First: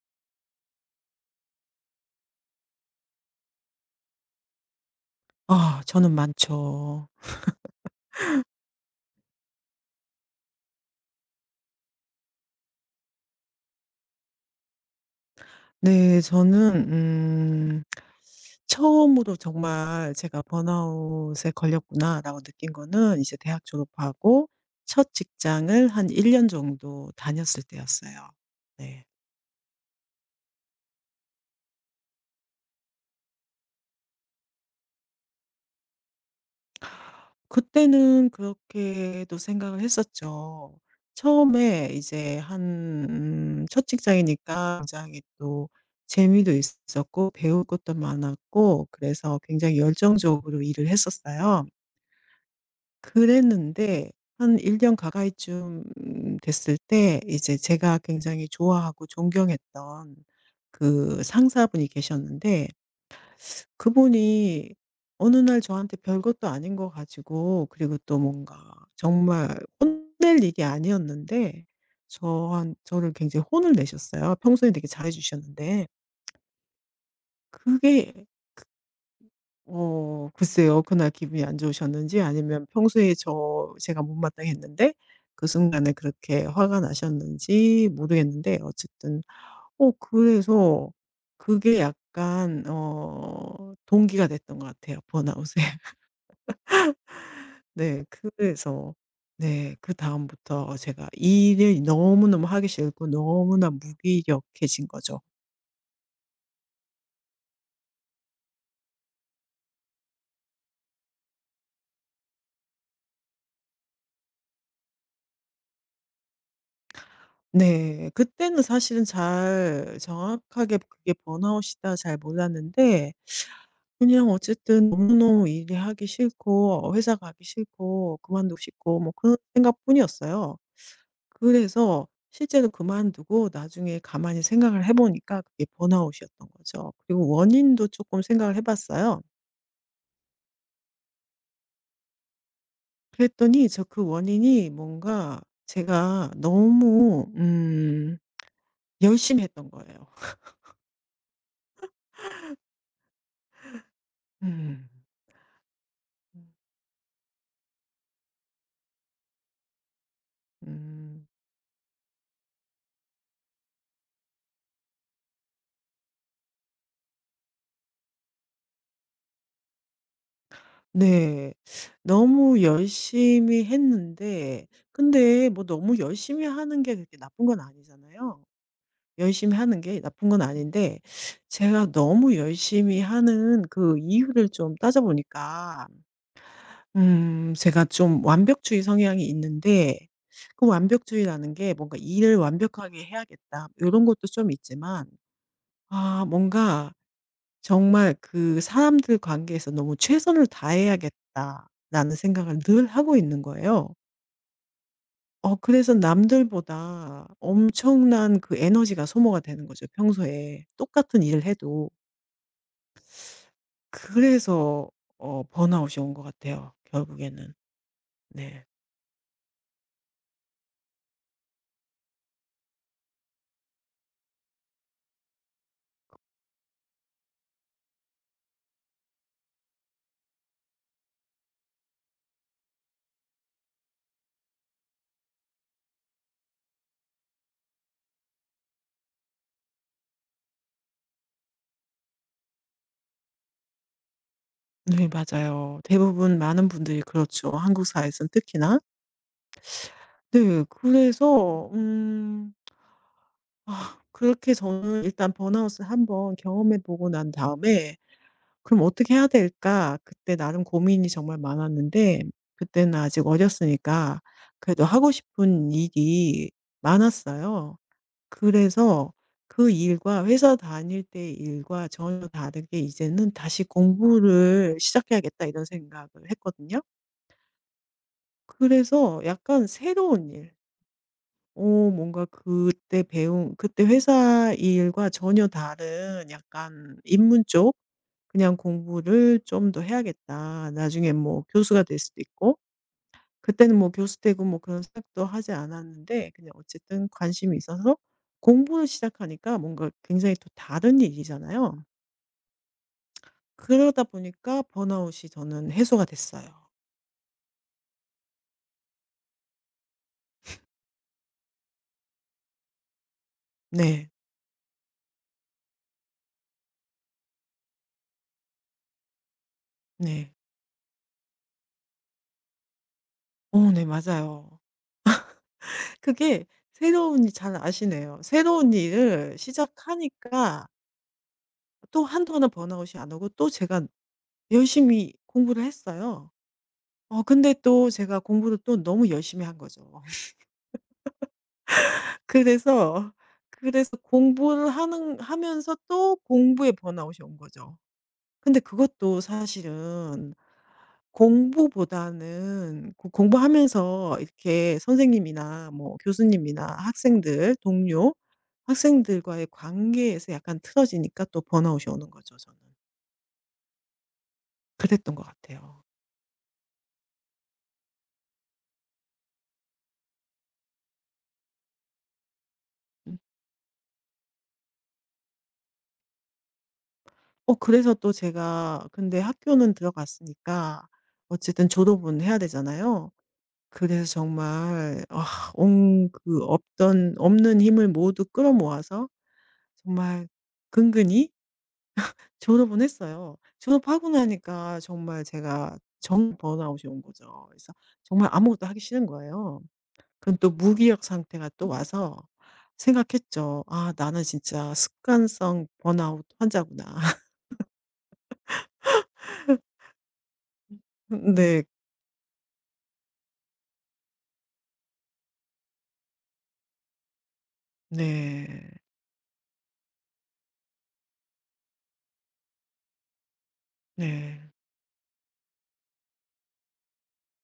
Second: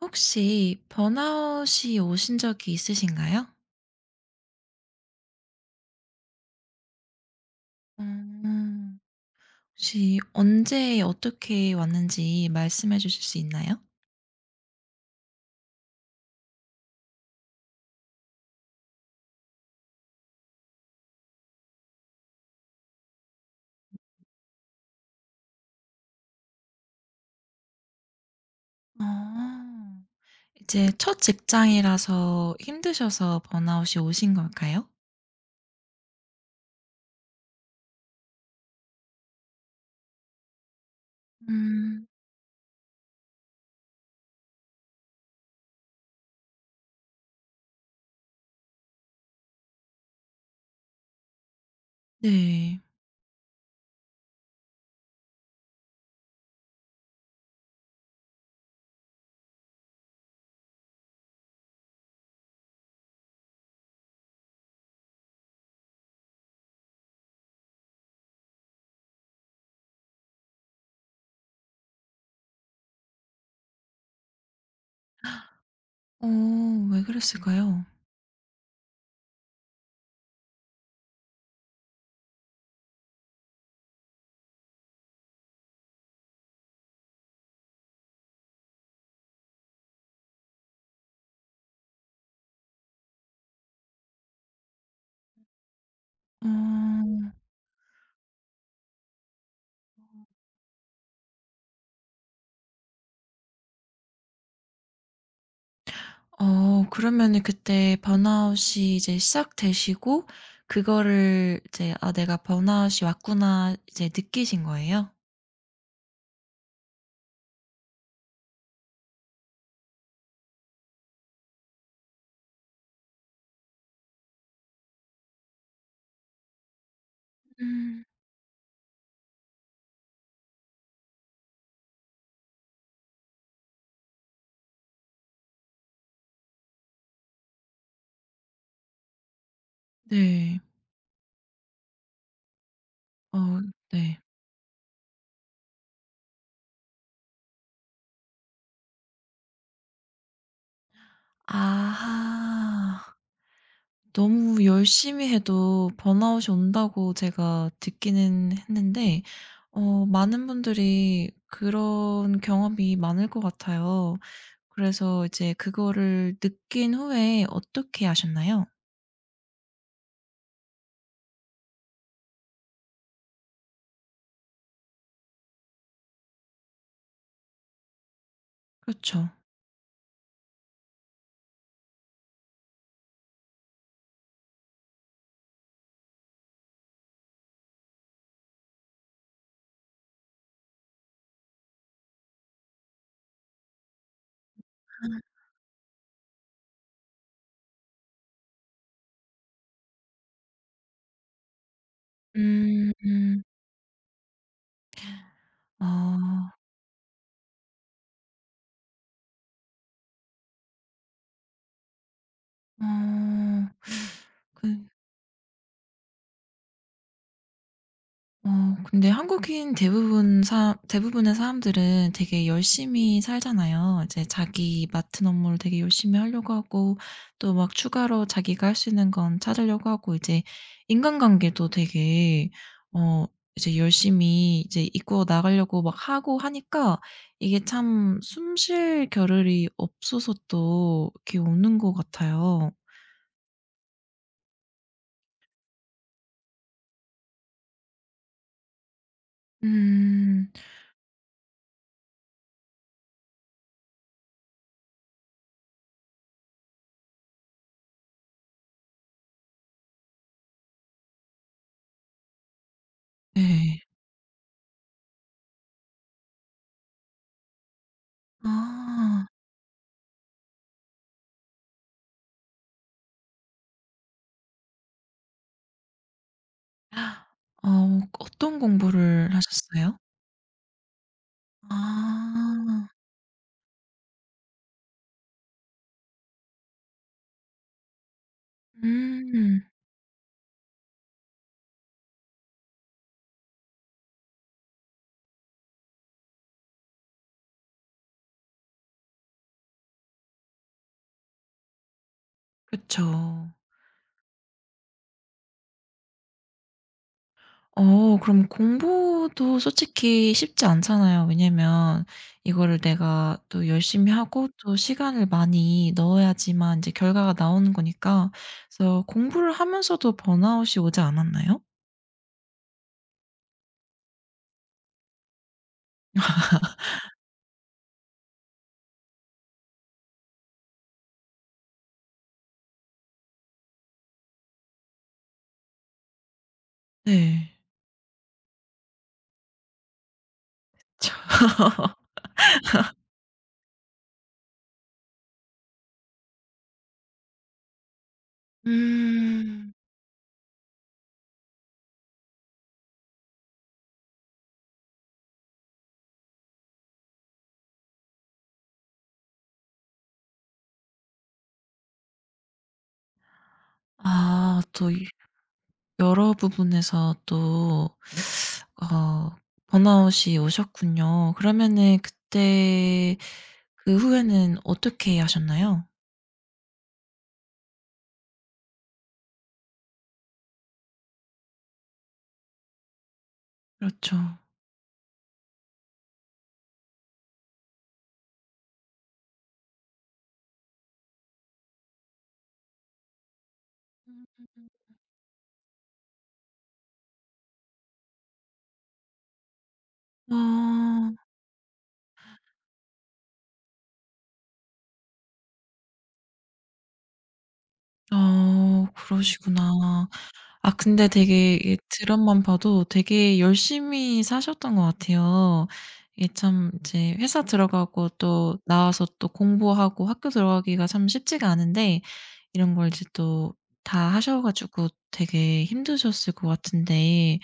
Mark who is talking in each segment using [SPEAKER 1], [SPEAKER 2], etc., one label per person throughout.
[SPEAKER 1] 혹시 번아웃이 오신 적이 있으신가요?
[SPEAKER 2] 아 저는 많죠.
[SPEAKER 1] 음. 혹시 언제 어떻게 왔는지 말씀해 주실 수 있나요?
[SPEAKER 2] 네 저는 처음으로 정말 제가 '번아웃에 걸렸구나.'라고 느낀 거는 이제 대학 졸업하고 첫 직장을 한 1년 정도 다녔을 때였어요. 네.
[SPEAKER 1] 아. 이제 첫 직장이라서 힘드셔서 번아웃이 오신 걸까요?
[SPEAKER 2] 그때는 그렇게도 생각을 했었죠. 처음에
[SPEAKER 1] 음.
[SPEAKER 2] 이제 한 첫 직장이니까 굉장히 또 재미도 있었고 배울 것도 많았고 그래서 굉장히 열정적으로 일을 했었어요.
[SPEAKER 1] 네.
[SPEAKER 2] 그랬는데 한 1년 가까이쯤 됐을 때 이제 제가 굉장히 좋아하고 존경했던 그 상사분이 계셨는데 그분이 어느 날 저한테 별것도 아닌 거 가지고 그리고 또 뭔가 정말 혼낼 일이 아니었는데 저한 저를 굉장히 혼을 내셨어요. 평소에 되게 잘해 주셨는데
[SPEAKER 1] 어 왜 그랬을까요?
[SPEAKER 2] 그게 글쎄요. 그날 기분이 안 좋으셨는지 아니면 평소에 제가 못마땅했는데 그 순간에 그렇게 화가 나셨는지 모르겠는데 어쨌든 그래서 그게 약간 동기가 됐던 것 같아요, 번아웃에.
[SPEAKER 1] 어.
[SPEAKER 2] 네. 그래서 네 그다음부터 제가 일을 너무너무 하기 싫고 너무나 무기력해진 거죠.
[SPEAKER 1] 그러면은 그때 번아웃이 이제 시작되시고 그거를 이제 '아 내가 번아웃이 왔구나.' 이제 느끼신 거예요?
[SPEAKER 2] 네. 그때는 사실은 잘 정확하게 그게 번아웃이다 잘 몰랐는데 그냥 어쨌든 너무너무 일이 하기 싫고 회사 가기
[SPEAKER 1] 음.
[SPEAKER 2] 싫고 그만두고 싶고 뭐 그런 생각뿐이었어요. 그래서 실제로 그만두고 나중에 가만히 생각을 해 보니까 그게 번아웃이었던 거죠. 그리고 원인도 조금 생각을 해 봤어요.
[SPEAKER 1] 네. 어
[SPEAKER 2] 그랬더니 그
[SPEAKER 1] 네.
[SPEAKER 2] 원인이 뭔가 제가 너무 열심히 했던 거예요.
[SPEAKER 1] 아하. 너무
[SPEAKER 2] 음.
[SPEAKER 1] 열심히 해도 번아웃이 온다고 제가 듣기는 했는데 많은
[SPEAKER 2] 음.
[SPEAKER 1] 분들이 그런 경험이 많을 것 같아요. 그래서 이제 그거를 느낀 후에 어떻게 하셨나요?
[SPEAKER 2] 네. 너무 열심히 했는데 근데 뭐 너무 열심히 하는 게 그렇게 나쁜 건 아니잖아요.
[SPEAKER 1] 그렇죠.
[SPEAKER 2] 열심히 하는 게 나쁜 건 아닌데 제가 너무 열심히 하는 그 이유를 좀 따져보니까 제가 좀 완벽주의 성향이 있는데 그 완벽주의라는 게 뭔가 '일을 완벽하게 해야겠다.' 이런 것도 좀 있지만
[SPEAKER 1] 아.
[SPEAKER 2] 아 뭔가 정말 그 '사람들 관계에서 너무 최선을 다해야겠다.'라는 생각을 늘 하고
[SPEAKER 1] 음.
[SPEAKER 2] 있는 거예요. 그래서
[SPEAKER 1] 아.
[SPEAKER 2] 남들보다 엄청난 그 에너지가 소모가 되는 거죠 평소에 똑같은 일을 해도.
[SPEAKER 1] 어. 그
[SPEAKER 2] 그래서 번아웃이 온 것 같아요 결국에는.
[SPEAKER 1] 어
[SPEAKER 2] 네.
[SPEAKER 1] 근데 한국인 대부분 사 대부분의 사람들은 되게 열심히 살잖아요. 이제 자기 맡은 업무를 되게 열심히 하려고 하고 또 막 추가로 자기가 할 수 있는 건 찾으려고 하고 이제 인간관계도 되게 어 이제 열심히 이제 이끌어 나가려고 막 하고 하니까 이게 참 숨쉴 겨를이 없어서 또 이렇게 오는 것 같아요.
[SPEAKER 2] 네 맞아요. 대부분 많은 분들이 그렇죠 한국 사회에서는 특히나.
[SPEAKER 1] 음.
[SPEAKER 2] 네. 그래서 아 그렇게 저는 일단 번아웃을 한번 경험해 보고 난 다음에 '그럼 어떻게 해야 될까?' 그때 나름 고민이 정말 많았는데 그때는 아직
[SPEAKER 1] 네.
[SPEAKER 2] 어렸으니까 그래도 하고 싶은 일이 많았어요. 그래서
[SPEAKER 1] 아.
[SPEAKER 2] 그 일과 회사 다닐 때 일과 전혀 다르게 이제는 '다시 공부를 시작해야겠다.' 이런 생각을 했거든요.
[SPEAKER 1] 어떤
[SPEAKER 2] 그래서
[SPEAKER 1] 공부를
[SPEAKER 2] 약간
[SPEAKER 1] 하셨어요?
[SPEAKER 2] 새로운 일 오 뭔가
[SPEAKER 1] 아.
[SPEAKER 2] 그때 배운 그때 회사 일과 전혀 다른 약간 입문쪽 '그냥 공부를
[SPEAKER 1] 음.
[SPEAKER 2] 좀 더 해야겠다. 나중에 뭐 교수가 될 수도 있고.' 그때는 뭐 교수 되고 뭐 그런 생각도 하지 않았는데 그냥 어쨌든 관심이 있어서 공부를 시작하니까 뭔가 굉장히 또 다른 일이잖아요.
[SPEAKER 1] 그쵸.
[SPEAKER 2] 그러다 보니까 번아웃이 저는 해소가 됐어요.
[SPEAKER 1] 그럼 공부도 솔직히 쉽지 않잖아요. 왜냐면 이거를 내가 또
[SPEAKER 2] 네.
[SPEAKER 1] 열심히 하고 또 시간을 많이 넣어야지만 이제 결과가 나오는 거니까 그래서 공부를 하면서도
[SPEAKER 2] 네.
[SPEAKER 1] 번아웃이 오지 않았나요?
[SPEAKER 2] 네 맞아요. 그게 새로운 일 잘 아시네요. 새로운 일을 시작하니까 또 한동안은 번아웃이 안 오고 또 제가 열심히 공부를 했어요. 근데
[SPEAKER 1] 네.
[SPEAKER 2] 또 제가 공부를 또 너무 열심히 한 거죠.
[SPEAKER 1] 저
[SPEAKER 2] 그래서, 그래서 공부를 하는 하면서 또 공부에 번아웃이 온 거죠. 근데 그것도
[SPEAKER 1] 음.
[SPEAKER 2] 사실은 공부보다는 공부하면서 이렇게 선생님이나 뭐 교수님이나 학생들, 동료, 학생들과의 관계에서 약간 틀어지니까 또 번아웃이 오는 거죠, 저는.
[SPEAKER 1] 아또
[SPEAKER 2] 그랬던 것 같아요.
[SPEAKER 1] 여러 부분에서 또 어 번아웃이 오셨군요. 그러면은 그때
[SPEAKER 2] 음.
[SPEAKER 1] 그 후에는 어떻게 하셨나요?
[SPEAKER 2] 그래서 또 제가 근데 학교는 들어갔으니까 어쨌든 졸업은 해야 되잖아요. 그래서
[SPEAKER 1] 그렇죠.
[SPEAKER 2] 정말 아 온 그 없던 없는 힘을 모두 끌어모아서 정말 근근히 졸업은 했어요. 졸업하고
[SPEAKER 1] 음. 음.
[SPEAKER 2] 나니까 정말 제가 정 번아웃이 온 거죠. 그래서 정말 아무것도 하기 싫은 거예요. 그럼 또 무기력
[SPEAKER 1] 아.
[SPEAKER 2] 상태가 또 와서 생각했죠. '아 나는 진짜 습관성 번아웃 환자구나.'
[SPEAKER 1] 아 그러시구나. 아 근데 되게
[SPEAKER 2] 네.
[SPEAKER 1] 이 드럼만 봐도 되게 열심히 사셨던 것 같아요. 이게 참 이제 회사 들어가고 또
[SPEAKER 2] 네.
[SPEAKER 1] 나와서 또 공부하고 학교 들어가기가 참 쉽지가 않은데 이런 걸 이제 또 다
[SPEAKER 2] 네.
[SPEAKER 1] 하셔 가지고 되게 힘드셨을 것 같은데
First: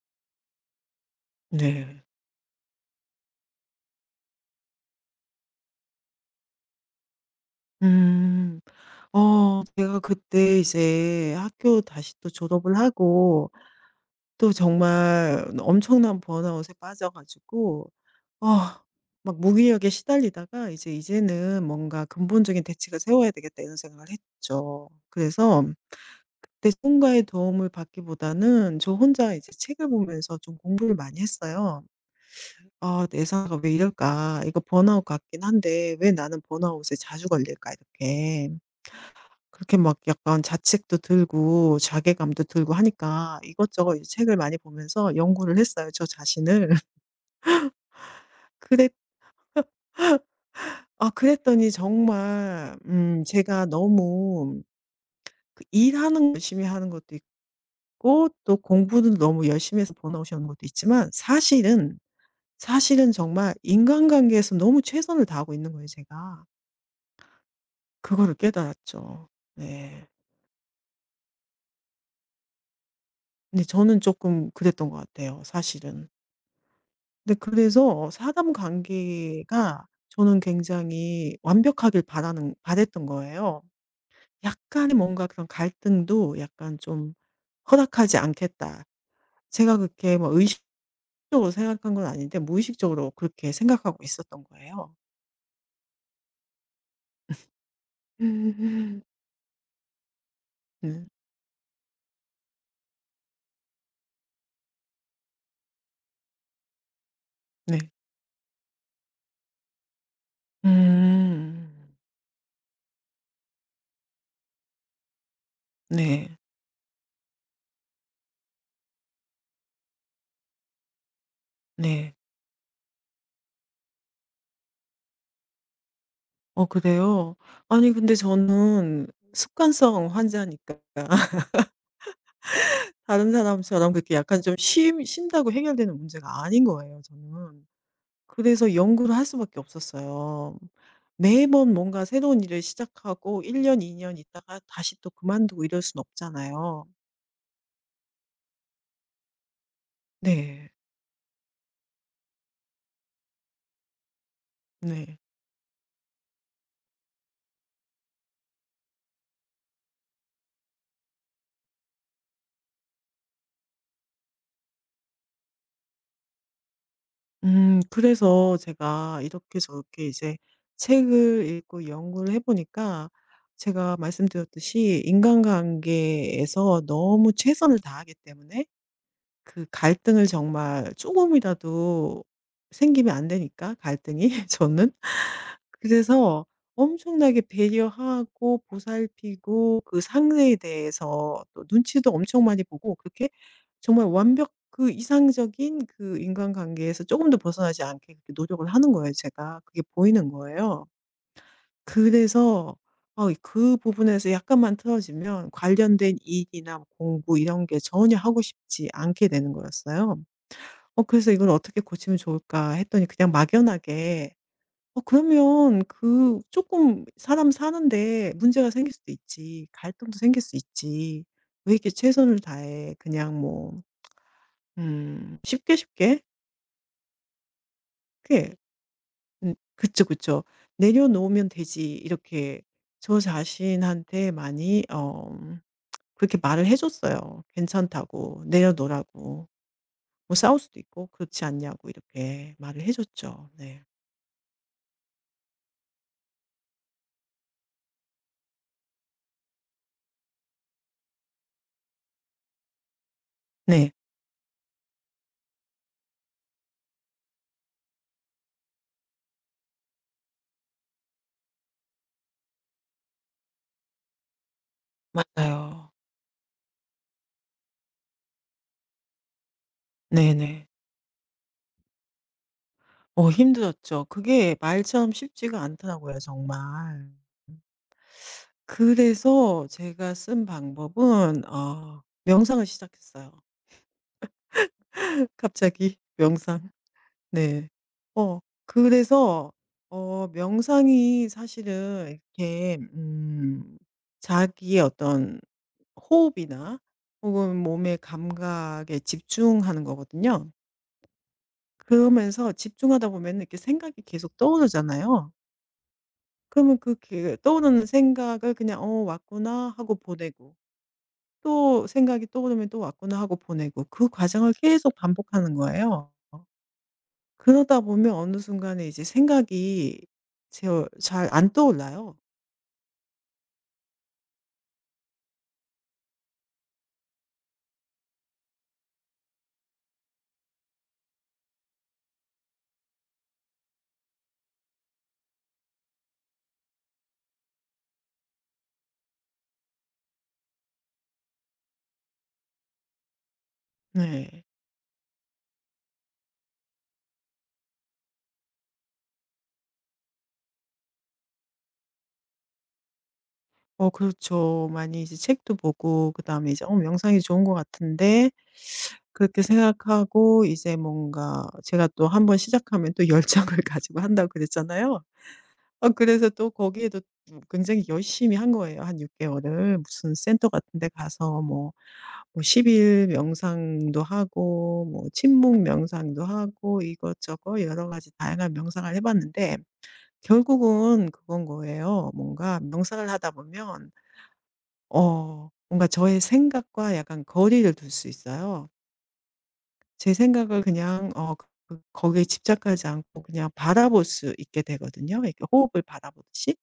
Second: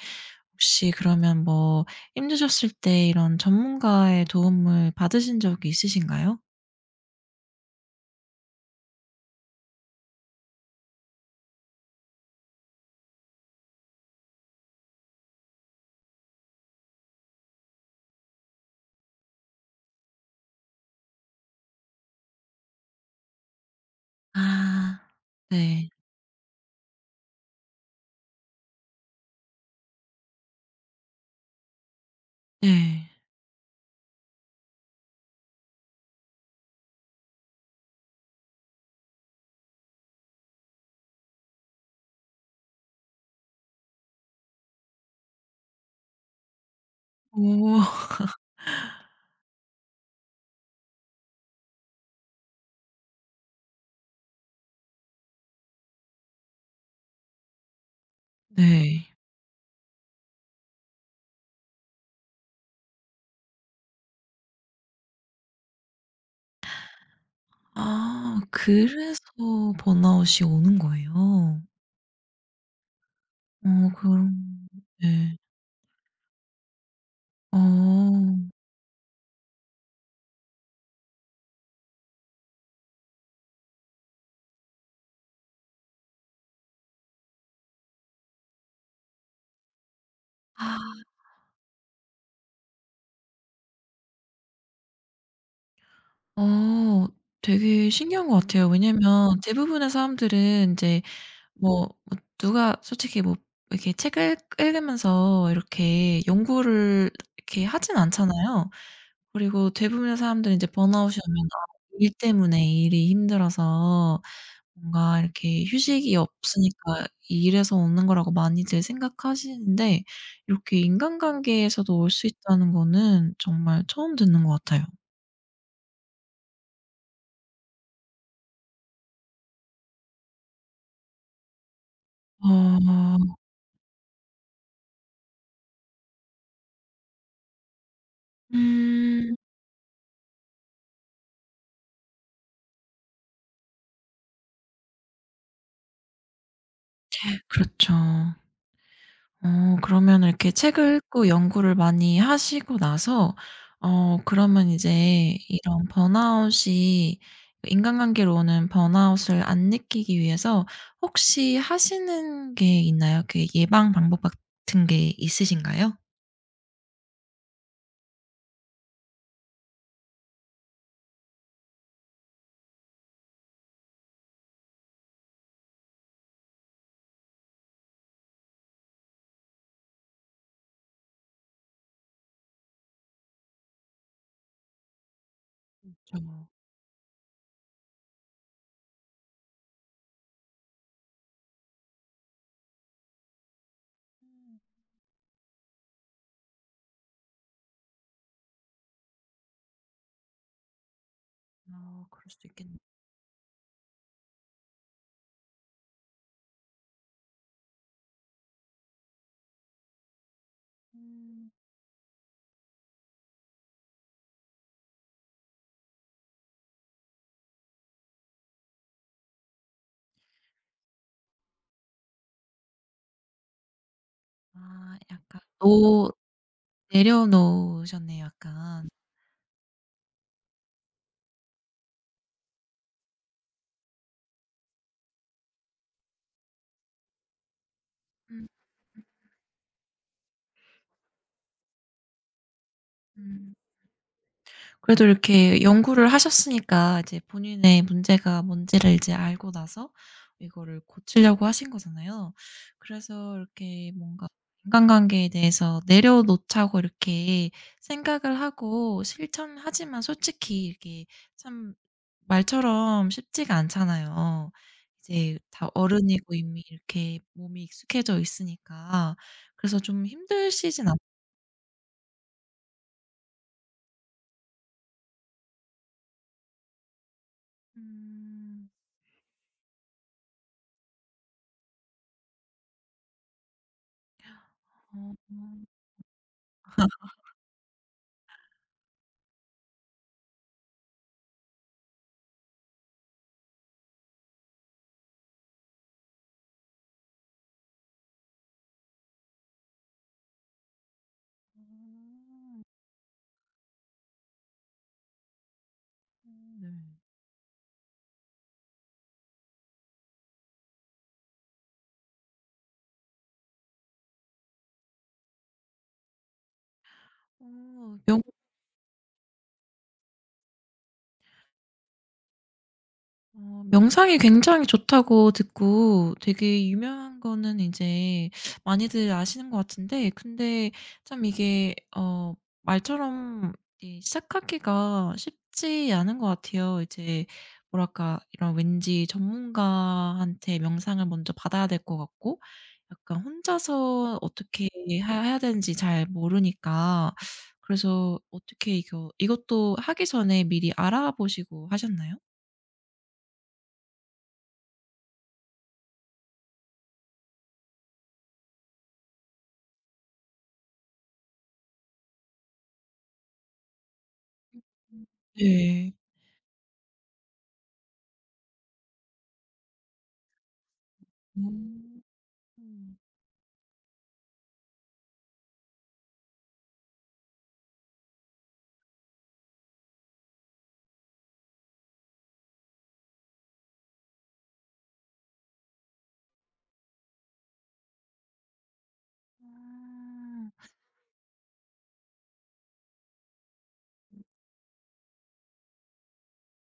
[SPEAKER 1] 혹시 그러면 뭐
[SPEAKER 2] 네.
[SPEAKER 1] 힘드셨을 때 이런 전문가의 도움을 받으신 적이 있으신가요?
[SPEAKER 2] 음. 제가 그때 이제 학교 다시 또 졸업을 하고 또 정말 엄청난 번아웃에 빠져 가지고 아 막 무기력에 시달리다가 이제 '이제는 뭔가 근본적인 대책을 세워야 되겠다.' 이런 생각을 했죠.
[SPEAKER 1] 아.
[SPEAKER 2] 그래서
[SPEAKER 1] 네.
[SPEAKER 2] 누군가의 도움을 받기보다는 저 혼자 이제 책을 보면서 좀 공부를 많이 했어요. '아
[SPEAKER 1] 네.
[SPEAKER 2] 내 상사가 왜 이럴까? 이거 번아웃 같긴 한데 왜 나는 번아웃에 자주 걸릴까?' 이렇게. 그렇게 막 약간 자책도 들고 자괴감도 들고 하니까 이것저것 이제 책을 많이 보면서 연구를 했어요, 저 자신을.
[SPEAKER 1] 오.
[SPEAKER 2] 그랬 아 그랬더니 정말 제가 너무 그 일하는 거 열심히 하는 것도 있고 또
[SPEAKER 1] 네.
[SPEAKER 2] 공부도 너무 열심히 해서 번아웃이 오는 것도 있지만 사실은, 정말 인간관계에서 너무 최선을 다하고 있는 거예요, 제가. 그거를
[SPEAKER 1] 아 그래서
[SPEAKER 2] 깨달았죠. 네.
[SPEAKER 1] 번아웃이 오는 거예요?
[SPEAKER 2] 근데 저는
[SPEAKER 1] 그럼
[SPEAKER 2] 조금 그랬던 것
[SPEAKER 1] 네.
[SPEAKER 2] 같아요, 사실은. 근데 그래서
[SPEAKER 1] 어.
[SPEAKER 2] 사람 관계가 저는 굉장히 완벽하길 바라는 바랬던 거예요. 약간의 뭔가 그런 갈등도 약간 좀 '허락하지 않겠다.' 제가 그렇게 뭐
[SPEAKER 1] 아.
[SPEAKER 2] 의식적으로 생각한 건 아닌데 무의식적으로 그렇게 생각하고 있었던 거예요.
[SPEAKER 1] 어 되게 신기한 것 같아요.
[SPEAKER 2] 음.
[SPEAKER 1] 왜냐면 대부분의 사람들은 이제
[SPEAKER 2] 음
[SPEAKER 1] 뭐 뭐 누가 솔직히 뭐 이렇게 책을 읽으면서 이렇게 연구를 이렇게
[SPEAKER 2] 네.
[SPEAKER 1] 하진 않잖아요. 그리고 대부분의 사람들이 제 번아웃이 오면
[SPEAKER 2] 음.
[SPEAKER 1] 아 일 때문에 일이 힘들어서 뭔가 이렇게 휴식이
[SPEAKER 2] 네.
[SPEAKER 1] 없으니까 이 일에서 오는 거라고 많이들 생각하시는데 이렇게 인간관계에서도 올
[SPEAKER 2] 네.
[SPEAKER 1] 수 있다는 거는 정말 처음 듣는 것 같아요.
[SPEAKER 2] 어 그래요? 아니 근데 저는 습관성 환자니까. 다른
[SPEAKER 1] 어.
[SPEAKER 2] 사람처럼 그렇게 약간 좀 쉼 쉰다고 해결되는 문제가 아닌 거예요 저는. 그래서 연구를 할
[SPEAKER 1] 음.
[SPEAKER 2] 수밖에 없었어요. 매번 뭔가 새로운 일을 시작하고 1년, 2년 있다가 다시 또 그만두고 이럴 순 없잖아요.
[SPEAKER 1] 그렇죠. 그러면 이렇게
[SPEAKER 2] 네.
[SPEAKER 1] 책을 읽고 연구를 많이 하시고 나서 그러면
[SPEAKER 2] 네.
[SPEAKER 1] 이제 이런 번아웃이 인간관계로 오는 번아웃을 안 느끼기 위해서 혹시 하시는 게 있나요? 그 예방 방법 같은 게 있으신가요?
[SPEAKER 2] 그래서 제가 이렇게 저렇게 이제 책을 읽고 연구를 해 보니까 제가 말씀드렸듯이 인간관계에서 너무 최선을 다하기 때문에 그 갈등을 정말 조금이라도 생기면 안 되니까 갈등이 저는. 그래서
[SPEAKER 1] 저
[SPEAKER 2] 엄청나게 배려하고 보살피고 그 상대에 대해서 또 눈치도 엄청 많이 보고 그렇게 정말 완벽 그 이상적인 그 인간관계에서 조금도 벗어나지 않게 그렇게 노력을 하는 거예요 제가. 그게 보이는 거예요.
[SPEAKER 1] 아 그럴 수도 있겠네.
[SPEAKER 2] 그래서 그 부분에서 약간만 틀어지면 관련된 일이나 공부 이런 게 전혀 하고 싶지 않게 되는 거였어요. 그래서
[SPEAKER 1] 음.
[SPEAKER 2] '이걸 어떻게 고치면 좋을까?' 했더니 그냥 막연하게 "어 그러면 그 조금 사람 사는데 문제가 생길 수도 있지. 갈등도 생길 수 있지. 왜 이렇게 최선을 다해 그냥 뭐
[SPEAKER 1] 아 약간
[SPEAKER 2] 쉽게
[SPEAKER 1] 놓
[SPEAKER 2] 쉽게
[SPEAKER 1] 내려놓으셨네요
[SPEAKER 2] 그렇게
[SPEAKER 1] 약간.
[SPEAKER 2] 그쵸, 그쵸. 내려놓으면 되지." 이렇게 저 자신한테 많이 그렇게 말을 해 줬어요. 괜찮다고
[SPEAKER 1] 음.
[SPEAKER 2] 내려놓으라고 뭐 싸울 수도 있고 그렇지 않냐고 이렇게 말을 해 줬죠.
[SPEAKER 1] 음.
[SPEAKER 2] 네.
[SPEAKER 1] 그래도 이렇게 연구를 하셨으니까 이제 본인의 문제가 뭔지를 이제 알고 나서 이거를 고치려고 하신 거잖아요. 그래서 이렇게
[SPEAKER 2] 네.
[SPEAKER 1] 뭔가 인간관계에 대해서 내려놓자고 이렇게 생각을 하고 실천하지만 솔직히 이렇게 참 말처럼 쉽지가 않잖아요. 이제 다
[SPEAKER 2] 맞아요.
[SPEAKER 1] 어른이고 이미 이렇게 몸이 익숙해져 있으니까. 그래서 좀
[SPEAKER 2] 네네.
[SPEAKER 1] 힘드시진 않
[SPEAKER 2] 어 힘들었죠. 그게 말처럼 쉽지가 않더라고요 정말.
[SPEAKER 1] 음.
[SPEAKER 2] 그래서 제가 쓴 방법은 명상을 시작했어요.
[SPEAKER 1] 어. 음.
[SPEAKER 2] 갑자기 명상. 네. 어 그래서 명상이 사실은 이렇게 자기의 어떤 호흡이나 혹은 몸의 감각에 집중하는 거거든요. 그러면서 집중하다 보면 이렇게 생각이 계속 떠오르잖아요.
[SPEAKER 1] 네.
[SPEAKER 2] 그러면 그 떠오르는 생각을 그냥 '어 왔구나.' 하고 보내고 또 생각이 떠오르면 또 '왔구나.' 하고 보내고 그 과정을 계속 반복하는 거예요. 그러다 보면
[SPEAKER 1] 어.
[SPEAKER 2] 어느 순간에 이제 생각이 잘 안 떠올라요.
[SPEAKER 1] 명상이 굉장히 좋다고 듣고 되게 유명한 거는 이제 많이들 아시는 것 같은데 근데 참 이게 말처럼 이 시작하기가 쉽지 않은 것 같아요. 이제 뭐랄까 이런 왠지 전문가한테 명상을 먼저 받아야 될 것 같고 약간 혼자서
[SPEAKER 2] 네.
[SPEAKER 1] 어떻게 해야 되는지 잘 모르니까 그래서 어떻게 이거 이것도 하기 전에 미리 알아보시고 하셨나요?
[SPEAKER 2] 어 그렇죠. 많이 이제 책도 보고 그다음에 이제 '어 명상이 좋은 것 같은데.' 그렇게 생각하고 이제 뭔가 제가 또 한번 시작하면 또 열정을 가지고 한다고 그랬잖아요.
[SPEAKER 1] 음. 네.
[SPEAKER 2] 그래서 또 거기에도 굉장히 열심히 한 거예요. 한 6 개월을 무슨 센터 같은 데 가서 뭐 뭐 10
[SPEAKER 1] 음.
[SPEAKER 2] 일 명상도 하고 뭐 침묵 명상도 하고 이것저것 여러 가지 다양한 명상을 해 봤는데 결국은 그건 거예요. 뭔가 명상을 하다 보면 뭔가 저의 생각과 약간 거리를 둘 수 있어요. 제
[SPEAKER 1] 아.
[SPEAKER 2] 생각을 그냥 그 거기에 집착하지 않고 그냥 바라볼 수 있게 되거든요. 이렇게 호흡을 바라보듯이.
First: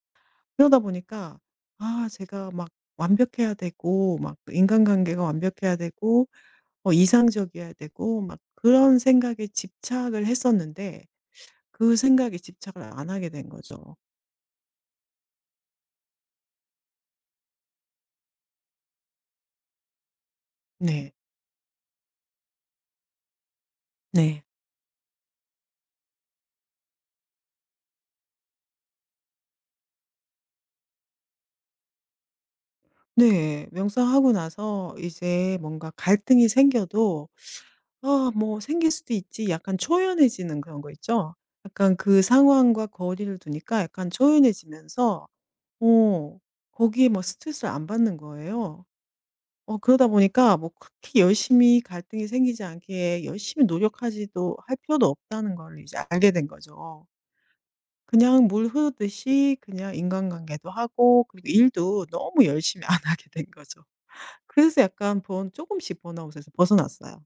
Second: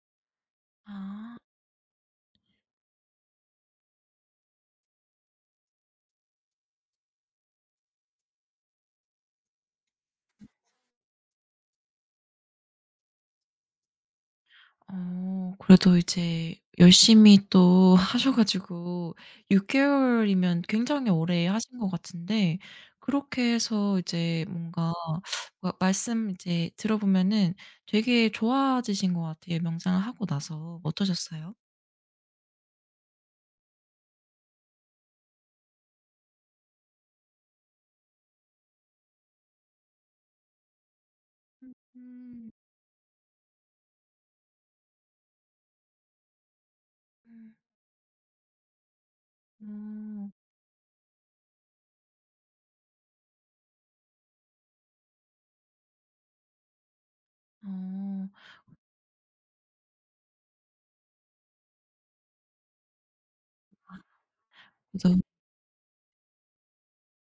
[SPEAKER 2] 그러다
[SPEAKER 1] 아.
[SPEAKER 2] 보니까 아 제가 막 완벽해야 되고 막 인간관계가 완벽해야 되고 뭐 이상적이어야 되고 막 그런 생각에 집착을 했었는데 그 생각에 집착을 안 하게 된 거죠.
[SPEAKER 1] 그래도 이제 열심히 또 하셔 가지고 6 개월이면 굉장히
[SPEAKER 2] 네.
[SPEAKER 1] 오래 하신 것 같은데 그렇게 해서
[SPEAKER 2] 네.
[SPEAKER 1] 이제 뭔가 마 말씀 이제 들어보면은 되게 좋아지신 것 같아요, 명상을 하고 나서. 어떠셨어요?
[SPEAKER 2] 네. 명상하고 나서 이제 뭔가 갈등이 생겨도 '아 뭐 생길 수도 있지.' 약간 초연해지는 그런 거 있죠. 약간 그
[SPEAKER 1] 음.
[SPEAKER 2] 상황과 거리를 두니까 약간 초연해지면서 어 거기에 뭐 스트레스를 안 받는 거예요. 그러다
[SPEAKER 1] 음.
[SPEAKER 2] 보니까 뭐 그렇게 열심히 갈등이 생기지 않게 열심히 노력하지도 할 필요도 없다는 걸 이제 알게 된 거죠.
[SPEAKER 1] 어.
[SPEAKER 2] 그냥 물 흐르듯이 그냥 인간관계도 하고 그리고 일도 너무 열심히 안 하게 된 거죠. 그래서 약간
[SPEAKER 1] 어.
[SPEAKER 2] 번 조금씩 번아웃에서 벗어났어요.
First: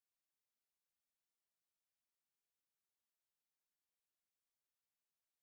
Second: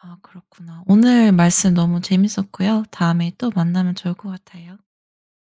[SPEAKER 1] 아 그렇구나. 오늘 말씀 너무 재밌었고요. 다음에 또 만나면 좋을 것 같아요.